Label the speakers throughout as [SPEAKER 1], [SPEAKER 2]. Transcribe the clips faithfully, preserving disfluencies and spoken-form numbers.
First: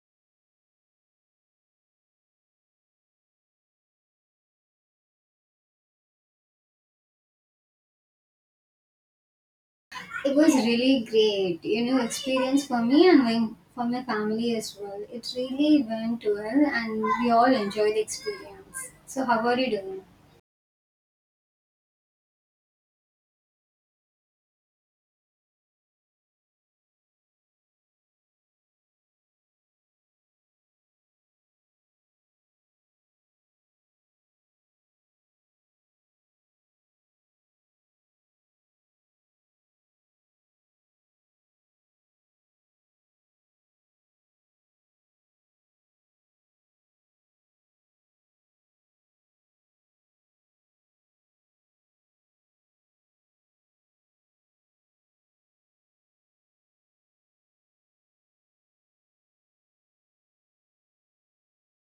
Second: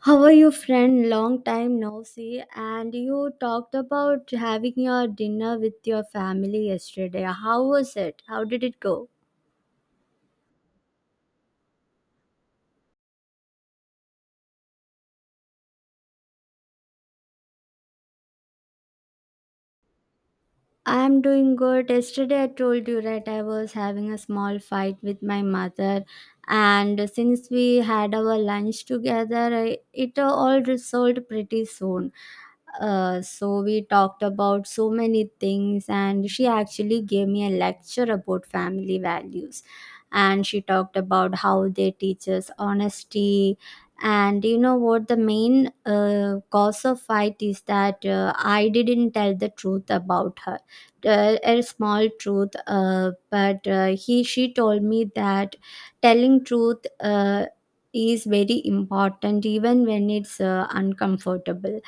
[SPEAKER 1] How are you, friend? Long time no see. And you talked about having your dinner with your family yesterday. How was it? How did it go?
[SPEAKER 2] It was really great, you know, experience for me and my, for my family as well. It really went well, and we all enjoyed the experience. So, how are you doing?
[SPEAKER 1] I'm doing good. Yesterday, I told you, right? I was having a small fight with my mother. And since we had our lunch together, I- it all resolved pretty soon. Uh, so we talked about so many things, and she actually gave me a lecture about family values. And she talked about how they teach us honesty. And you know what? The main uh, cause of fight is that uh, I didn't tell the truth about her. Uh, a small truth, uh, but uh, he she told me that telling truth uh, is very important, even when it's uh, uncomfortable.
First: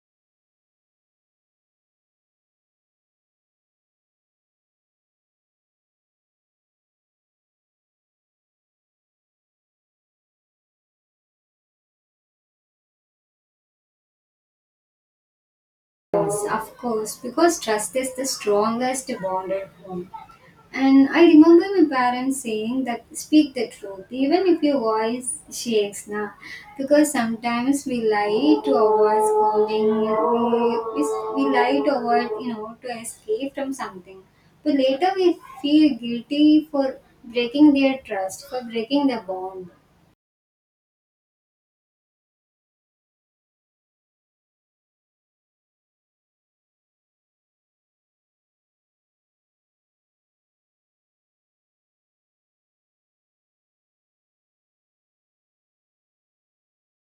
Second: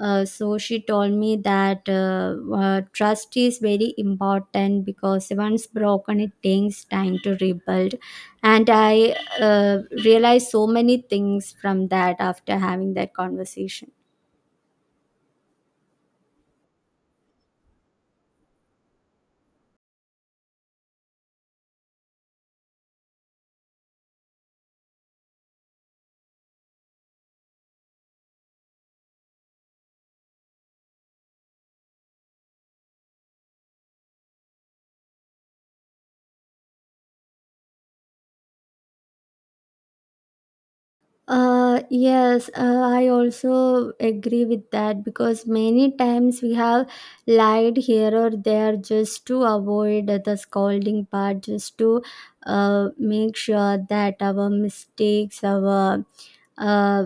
[SPEAKER 1] Uh, so she told me that uh, uh, trust is very important, because once broken, it takes time to rebuild. And I uh, realized so many things from that after having that conversation.
[SPEAKER 2] Yes, of course, because trust is the strongest bond at home. And I remember my parents saying that speak the truth, even if your voice shakes now. Because sometimes we lie to avoid scolding, we, we we lie to avoid, you know, to escape from something. But later we feel guilty for breaking their trust, for breaking their bond.
[SPEAKER 1] Uh, yes, uh, I also agree with that, because many times we have lied here or there just to avoid the scolding part, just to uh, make sure that our mistakes, our uh,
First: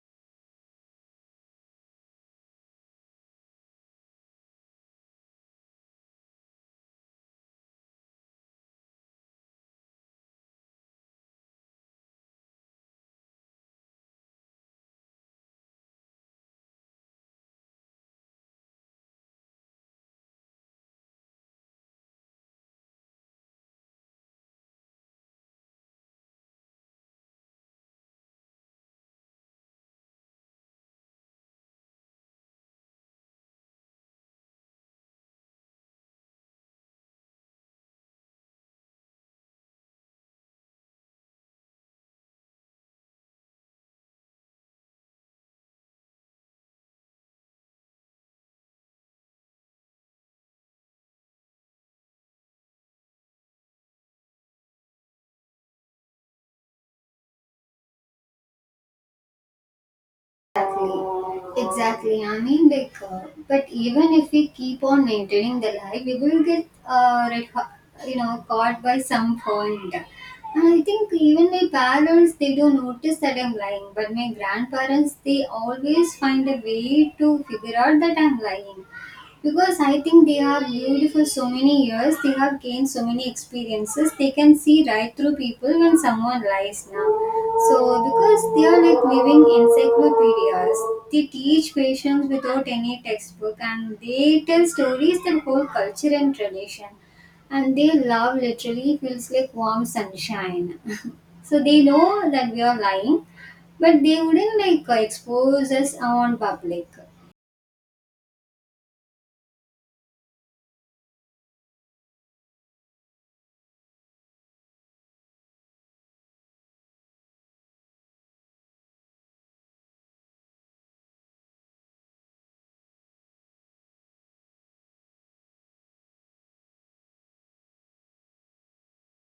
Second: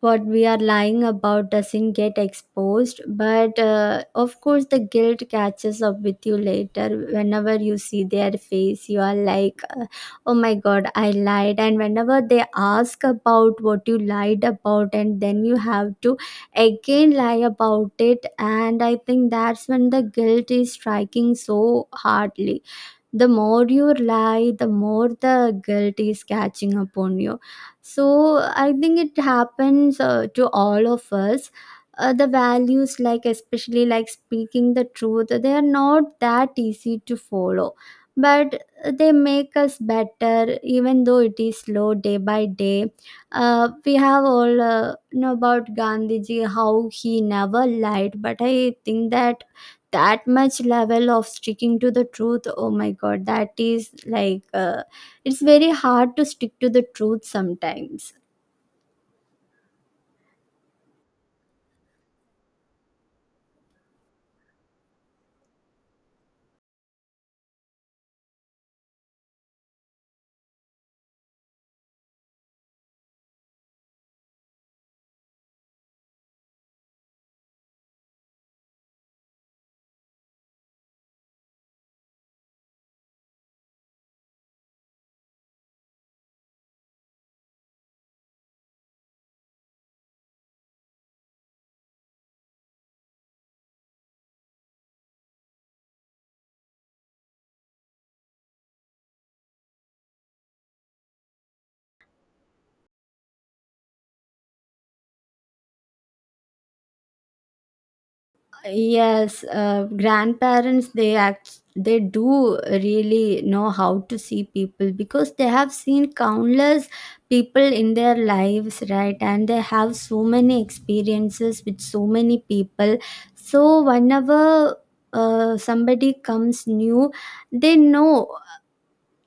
[SPEAKER 1] what we are lying about doesn't get exposed. But uh, of course, the guilt catches up with you later. Whenever you see their face, you are like, uh, oh my god, I lied. And whenever they ask about what you lied about, and then you have to again lie about it. And I think that's when the guilt is striking so hardly. The more you lie, the more the guilt is catching upon you. So I think it happens uh, to all of us. Uh, the values, like especially like speaking the truth, they are not that easy to follow, but they make us better, even though it is slow day by day. Uh, we have all uh, know about Gandhiji, how he never lied, but I think that that much level of sticking to the truth, oh my god, that is like, uh, it's very hard to stick to the truth sometimes.
[SPEAKER 2] Exactly. I mean, like, uh, but even if we keep on maintaining the lie, we will get, uh, red, ho- you know, caught by some point. And I think even my parents, they do notice that I'm lying. But my grandparents, they always find a way to figure out that I'm lying. Because I think they have lived for so many years, they have gained so many experiences, they can see right through people when someone lies now. So, because they are like living encyclopedias, they teach patients without any textbook and they tell stories that hold culture and tradition. And their love literally feels like warm sunshine. So, they know that we are lying, but they wouldn't like expose us on public.
[SPEAKER 1] Yes, uh, grandparents, they act they do really know how to see people, because they have seen countless people in their lives, right? And they have so many experiences with so many people. So whenever uh, somebody comes new, they know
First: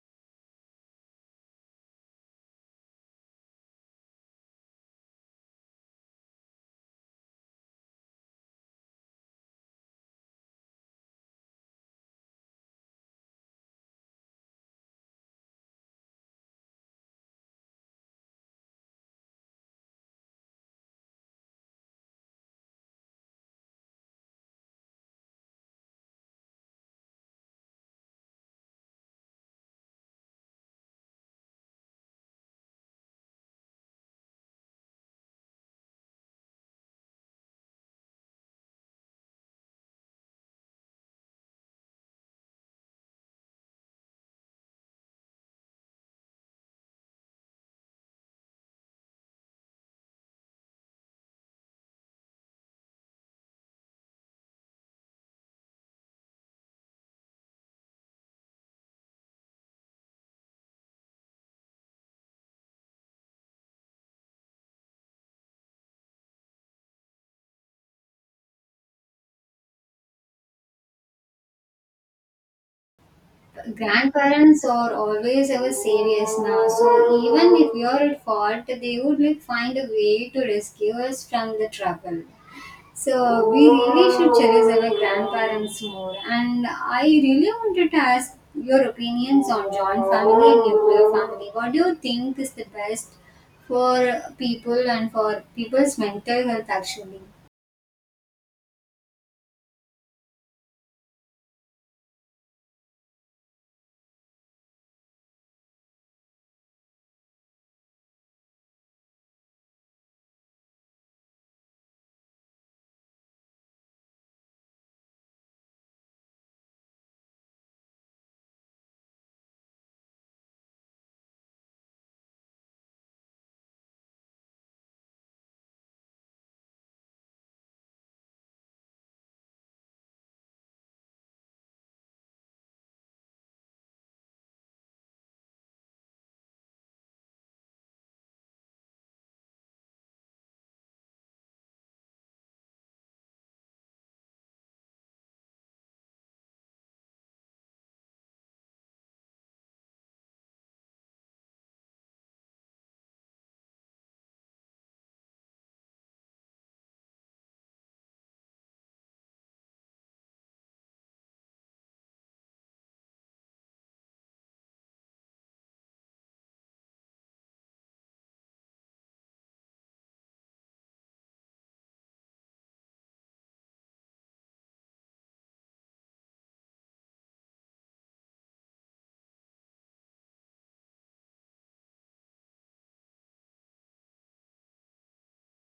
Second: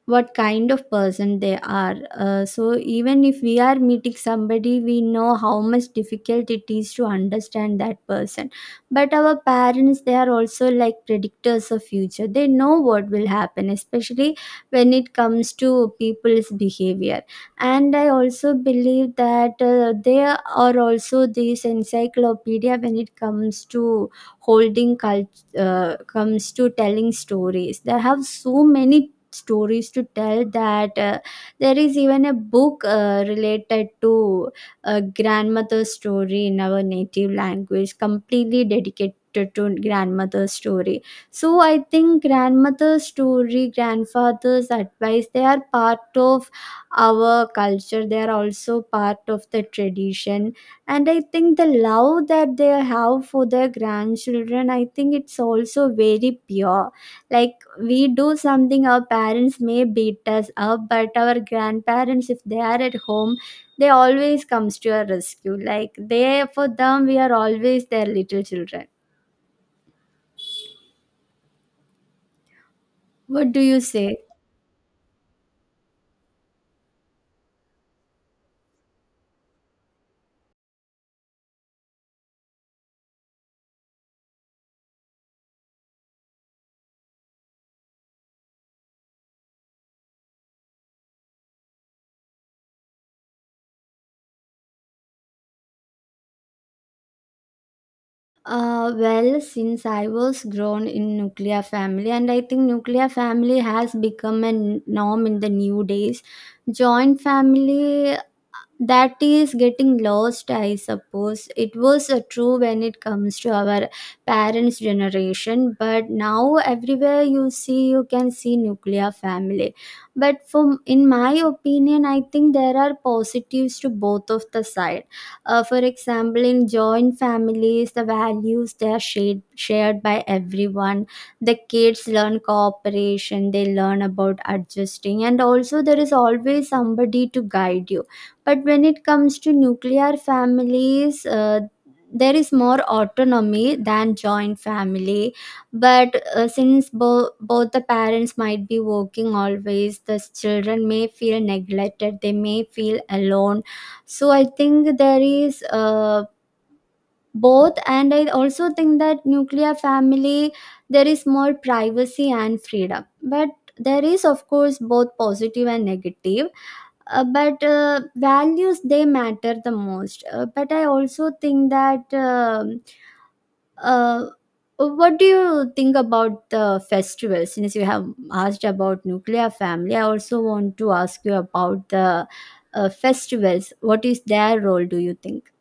[SPEAKER 1] what kind of person they are. Uh, so even if we are meeting somebody, we know how much difficult it is to understand that person. But our parents, they are also like predictors of future. They know what will happen, especially when it comes to people's behavior. And I also believe that uh, they are also this encyclopedia when it comes to holding cult uh, comes to telling stories. They have so many stories to tell that uh, there is even a book uh, related to a grandmother's story in our native language, completely dedicated to grandmother's story. So I think grandmother's story, grandfather's advice, they are part of our culture. They are also part of the tradition. And I think the love that they have for their grandchildren, I think it's also very pure. Like we do something, our parents may beat us up, but our grandparents, if they are at home, they always comes to our rescue. Like they, for them we are always their little children. What do you say?
[SPEAKER 2] Grandparents are always our saviors now, so even if we are at fault, they would like find a way to rescue us from the trouble. So we really should cherish our grandparents more. And I really wanted to ask your opinions on joint family and nuclear family. What do you think is the best for people and for people's mental health actually?
[SPEAKER 1] Uh, well, since I was grown in nuclear family, and I think nuclear family has become a n- norm in the new days. Joint family, uh, that is getting lost, I suppose. It was uh, true when it comes to our parents' generation, but now everywhere you see, you can see nuclear family. But from in my opinion, I think there are positives to both of the sides. Uh, for example, in joint families, the values they are shared shared by everyone. The kids learn cooperation. They learn about adjusting, and also there is always somebody to guide you. But when it comes to nuclear families, uh, there is more autonomy than joint family, but uh, since bo- both the parents might be working, always the children may feel neglected, they may feel alone. So I think there is uh, both, and I also think that nuclear family, there is more privacy and freedom, but there is of course both positive and negative. Uh, but uh, values they matter the most. Uh, but I also think that. um uh, what do you think about the festival? Since you have asked about nuclear family, I also want to ask you about the uh, festivals. What is their role, do you think?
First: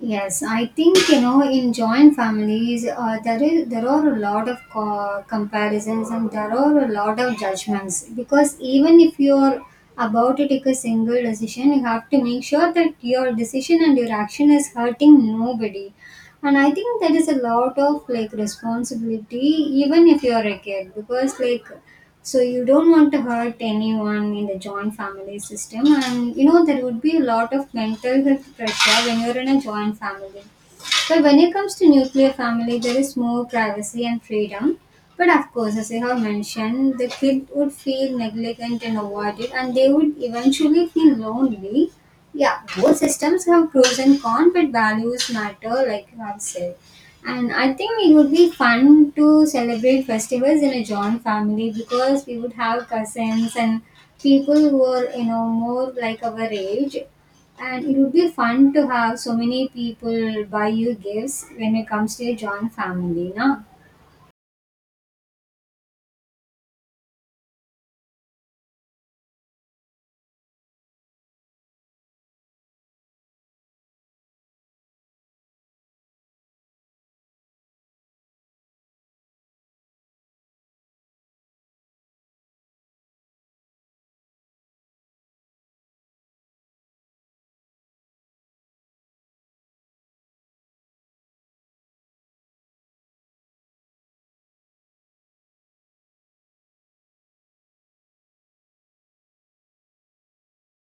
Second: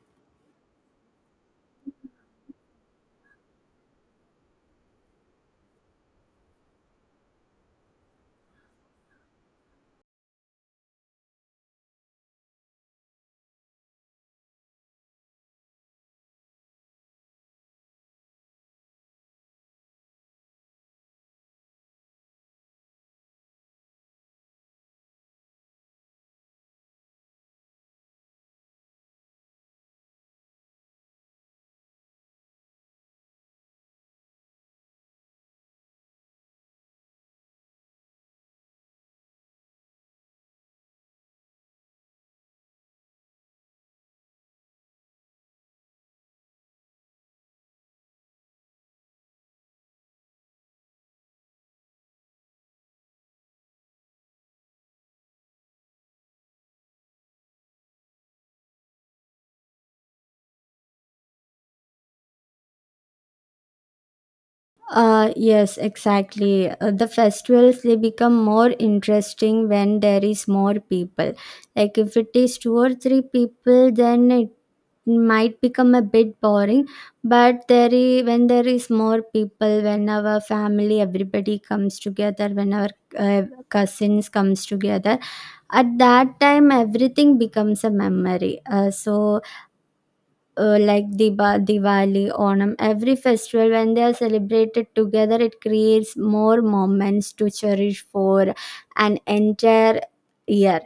[SPEAKER 2] Yes, I think you know in joint families uh, there is there are a lot of co- comparisons and there are a lot of judgments because even if you're about to take a single decision, you have to make sure that your decision and your action is hurting nobody. And I think there is a lot of like responsibility even if you're a kid because like so you don't want to hurt anyone in the joint family system, and you know there would be a lot of mental health pressure when you're in a joint family. But when it comes to nuclear family, there is more privacy and freedom, but of course, as I have mentioned, the kid would feel negligent and avoided, and they would eventually feel lonely. Yeah, both systems have pros and cons, but values matter, like you have said. And I think it would be fun to celebrate festivals in a joint family because we would have cousins and people who are, you know, more like our age. And it would be fun to have so many people buy you gifts when it comes to a joint family, no?
[SPEAKER 1] Uh, yes, exactly. Uh, the festivals, they become more interesting when there is more people. Like if it is two or three people, then it might become a bit boring. But there is, when there is more people, when our family, everybody comes together, when our uh, cousins comes together, at that time everything becomes a memory. Uh, so, uh, like Diba, Diwali, Onam, every festival when they are celebrated together, it creates more moments to cherish for an entire year.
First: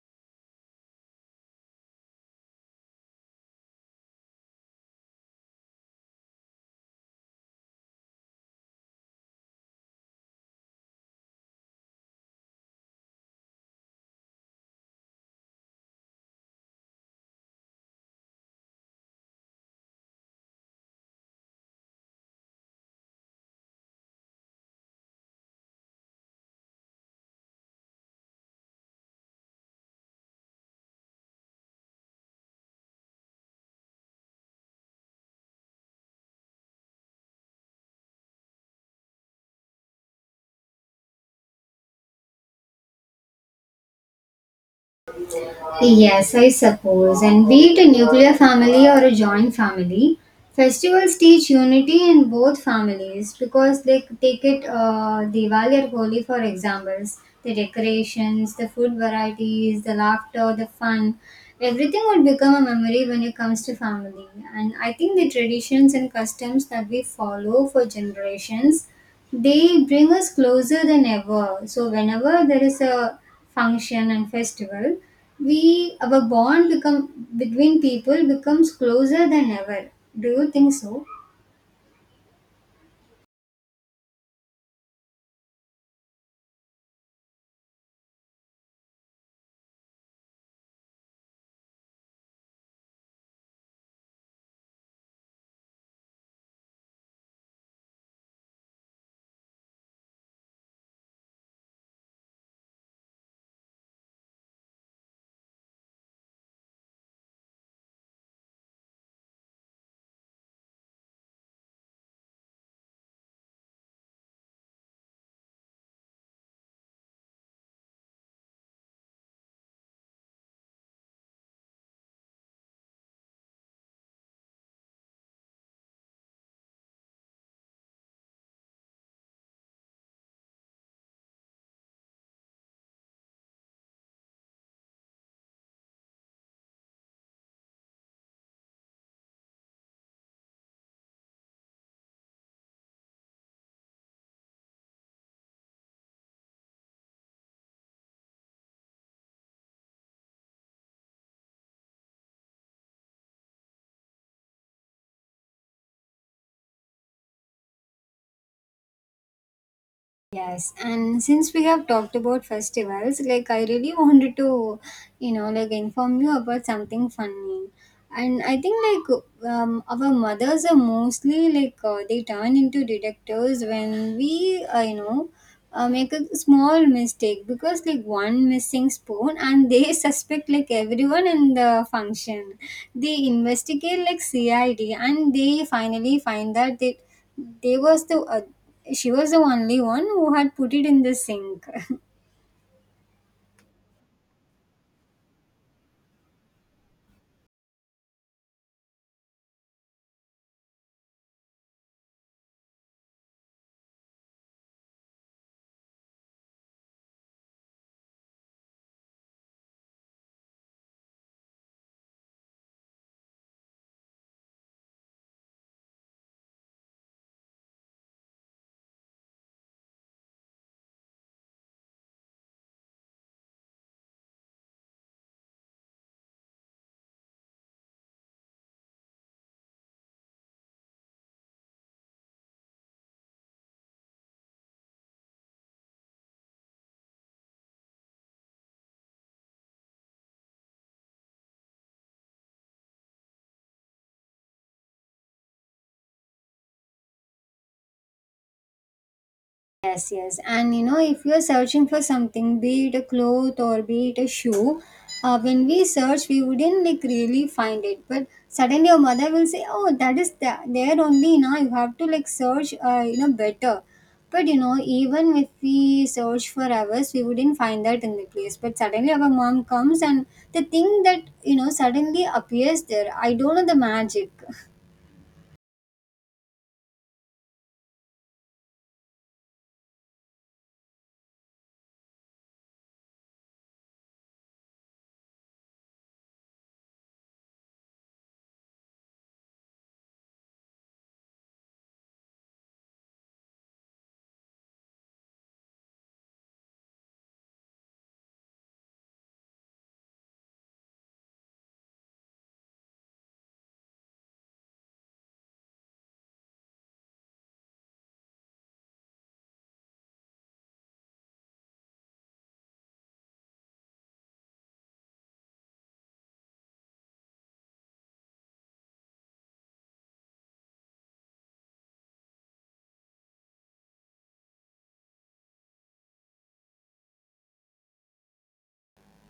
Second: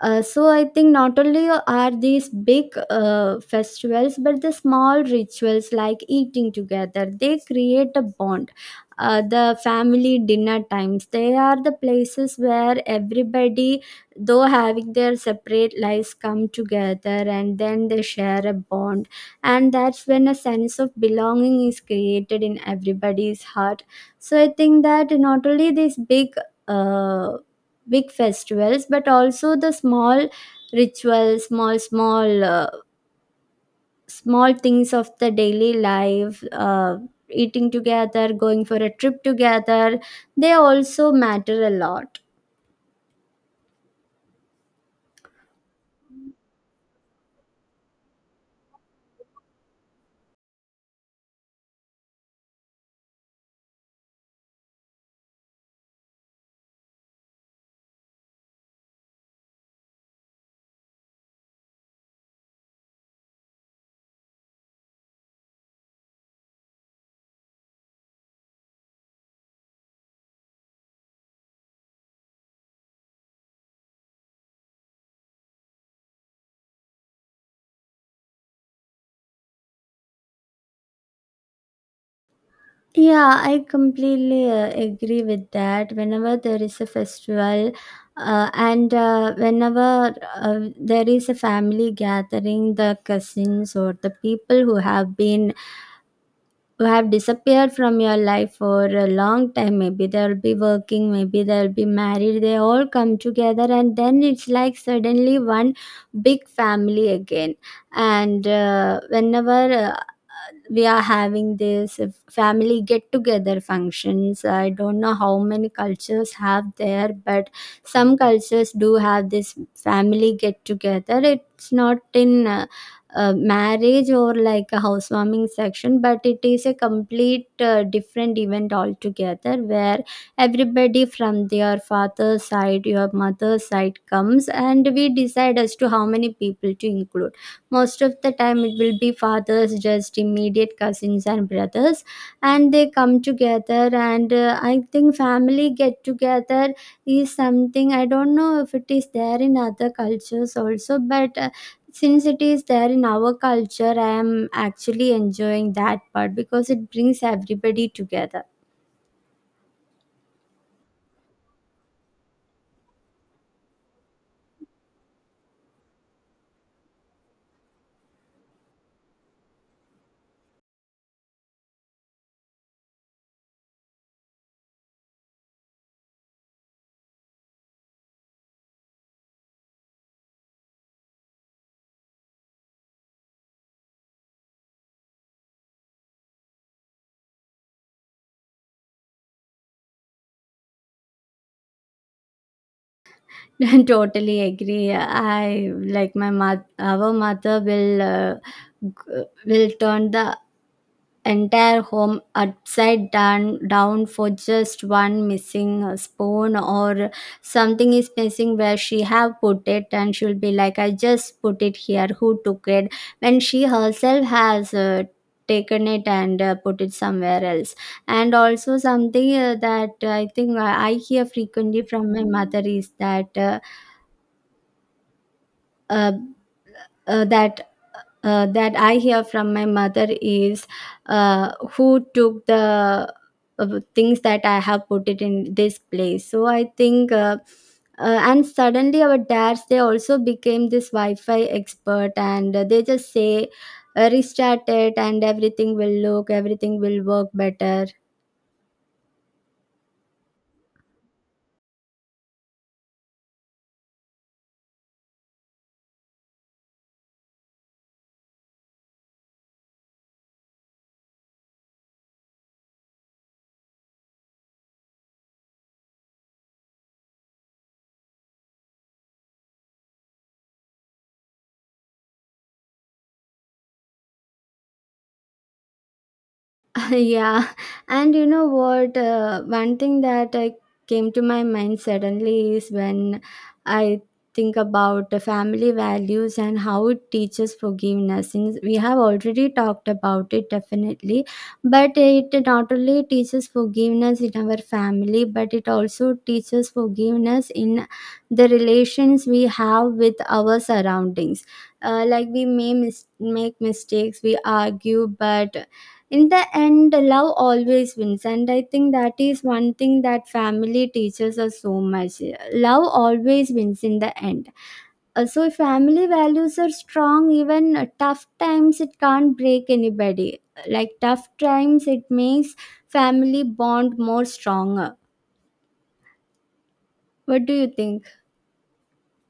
[SPEAKER 1] Uh, so I think not only are these big uh, festivals, but the small rituals like eating together, they create a bond. Uh, the family dinner times, they are the places where everybody, though having their separate lives, come together and then they share a bond. And that's when a sense of belonging is created in everybody's heart. So I think that not only these big uh, big festivals, but also the small rituals, small small uh, small things of the daily life, uh, eating together, going for a trip together, they also matter a lot.
[SPEAKER 2] Yes, I suppose. And be it a nuclear family or a joint family, festivals teach unity in both families because they take it, uh, Diwali or Holi for examples. The decorations, the food varieties, the laughter, the fun, everything would become a memory when it comes to family. And I think the traditions and customs that we follow for generations, they bring us closer than ever. So whenever there is a function and festival, we our bond become between people becomes closer than ever. Do you think so?
[SPEAKER 1] Yeah, I completely uh, agree with that. Whenever there is a festival, uh, and uh, whenever uh, there is a family gathering, the cousins, or the people who have been who have disappeared from your life for a long time, maybe they'll be working, maybe they'll be married, they all come together, and then it's like suddenly one big family again. And uh, whenever uh, we are having this uh, family get together functions, I don't know how many cultures have there, but some cultures do have this family get together. It's not in uh, uh, marriage or like a housewarming section, but it is a complete uh, different event altogether, where everybody from their father's side, your mother's side comes, and we decide as to how many people to include. Most of the time it will be fathers, just immediate cousins and brothers, and they come together. And uh, I think family get together is something, I don't know if it is there in other cultures also, but uh, since it is there in our culture, I am actually enjoying that part because it brings everybody together.
[SPEAKER 2] Yes, and since we have talked about festivals, like I really wanted to, you know, like inform you about something funny. And I think like um, our mothers are mostly like, uh, they turn into detectives when we, uh, you know, uh, make a small mistake because like one missing spoon, and they suspect like everyone in the function. They investigate like C I D, and they finally find that they they was the uh, she was the only one who had put it in the sink.
[SPEAKER 1] Totally agree. I, like, my mother our mother will uh, g- will turn the entire home upside down down for just one missing uh, spoon, or something is missing where she have put it, and she'll be like, I just put it here, who took it, when she herself has uh, taken it and uh, put it somewhere else. And also something uh, that I think i I hear frequently from my mother is that uh, uh, uh, that uh, that I hear from my mother is uh, who took the uh, things that I have put it in this place. So I think, uh, uh, and suddenly our dads, they also became this Wi-Fi expert, and uh, they just say uh, restart it, and everything will look, everything will work better.
[SPEAKER 2] Yes, yes. And you know, if you're searching for something, be it a cloth or be it a shoe, uh, when we search, we wouldn't like really find it. But suddenly your mother will say, "Oh, that is th- there only now. You have to like search, uh, you know, better." But you know, even if we search for hours, we wouldn't find that in the place. But suddenly our mom comes and the thing that, you know, suddenly appears there. I don't know the magic.
[SPEAKER 1] Yeah. And you know what? Uh, one thing that I came to my mind suddenly is, when I think about the family values and how it teaches forgiveness, since we have already talked about it definitely, but it not only teaches forgiveness in our family, but it also teaches forgiveness in the relations we have with our surroundings. Uh, like we may mis- make mistakes, we argue, but in the end love always wins, and I think that is one thing that family teaches us so much. Love always wins in the end. Uh, so if family values are strong, even uh, tough times, it can't break anybody. Like tough times, it makes family bond more stronger. What do you think?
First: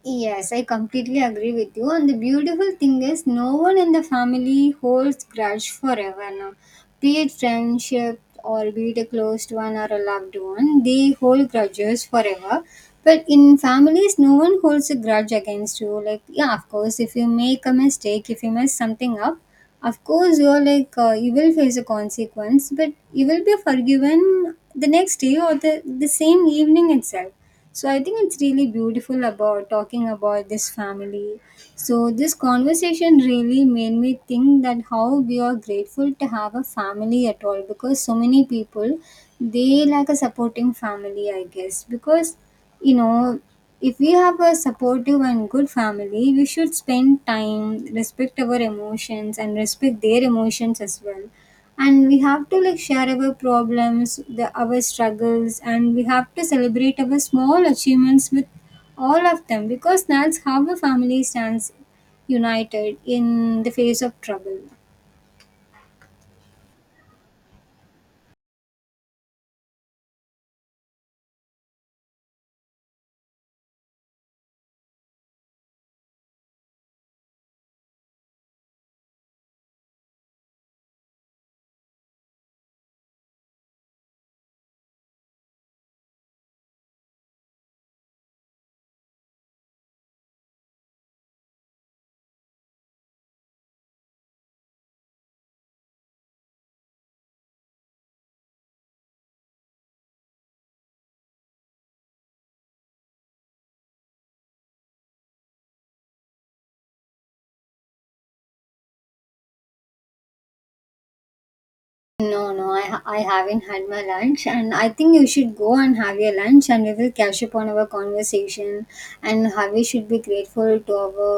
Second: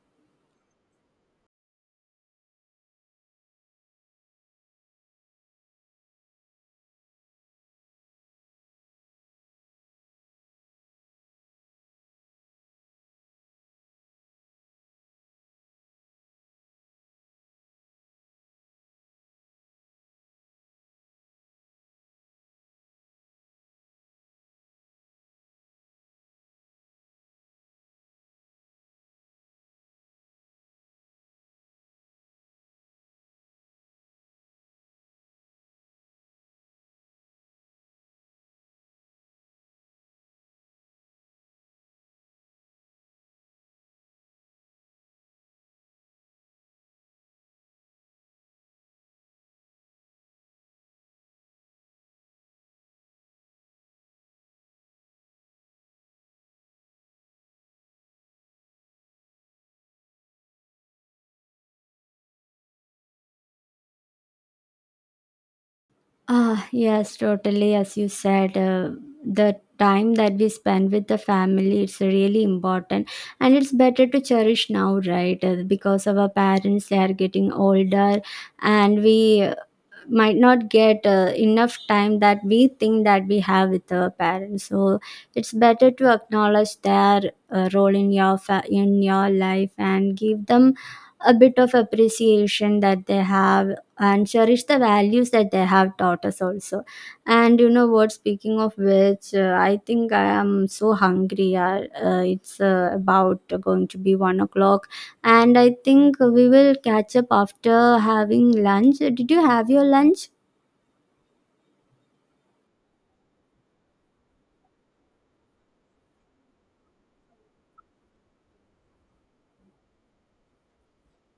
[SPEAKER 2] Yes, I completely agree with you. And the beautiful thing is, no one in the family holds grudge forever now. Be it friendship or be it a closed one or a loved one, they hold grudges forever. But in families, no one holds a grudge against you. Like, yeah, of course, if you make a mistake, if you mess something up, of course, you're like, uh, you will face a consequence, but you will be forgiven the next day or the, the same evening itself. So I think it's really beautiful about talking about this family. So this conversation really made me think that how we are grateful to have a family at all because so many people, they lack a supporting family, I guess. Because you know, if we have a supportive and good family, we should spend time, respect our emotions and respect their emotions as well, and we have to like share our problems, the our struggles, and we have to celebrate our small achievements with all of them because that's how a family stands united in the face of trouble.
[SPEAKER 1] Ah, yes, totally. As you said, uh, the time that we spend with the family, it's really important, and it's better to cherish now, right? Uh, because our parents, they are getting older, and we might not get uh, enough time that we think that we have with our parents. So it's better to acknowledge their uh, role in your fa- in your life, and give them a bit of appreciation that they have, and cherish the values that they have taught us also. And you know what? Speaking of which, uh, I think I am so hungry. Uh, uh, it's uh, about going to be one o'clock, and I think we will catch up after having lunch. Did you have your lunch?
[SPEAKER 2] No no i, ha- I haven't had my lunch, and I think you should go and have your lunch, and we will catch up on our conversation and how we should be grateful to our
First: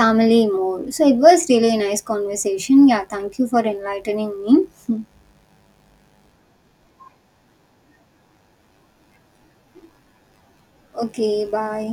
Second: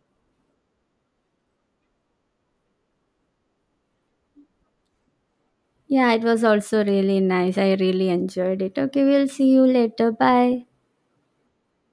[SPEAKER 2] family more. So it was really a nice conversation. Yeah, thank you for enlightening me.
[SPEAKER 1] Yeah, it was also really nice. I really enjoyed it. Okay, we'll see you later. Bye.
[SPEAKER 2] Okay, bye.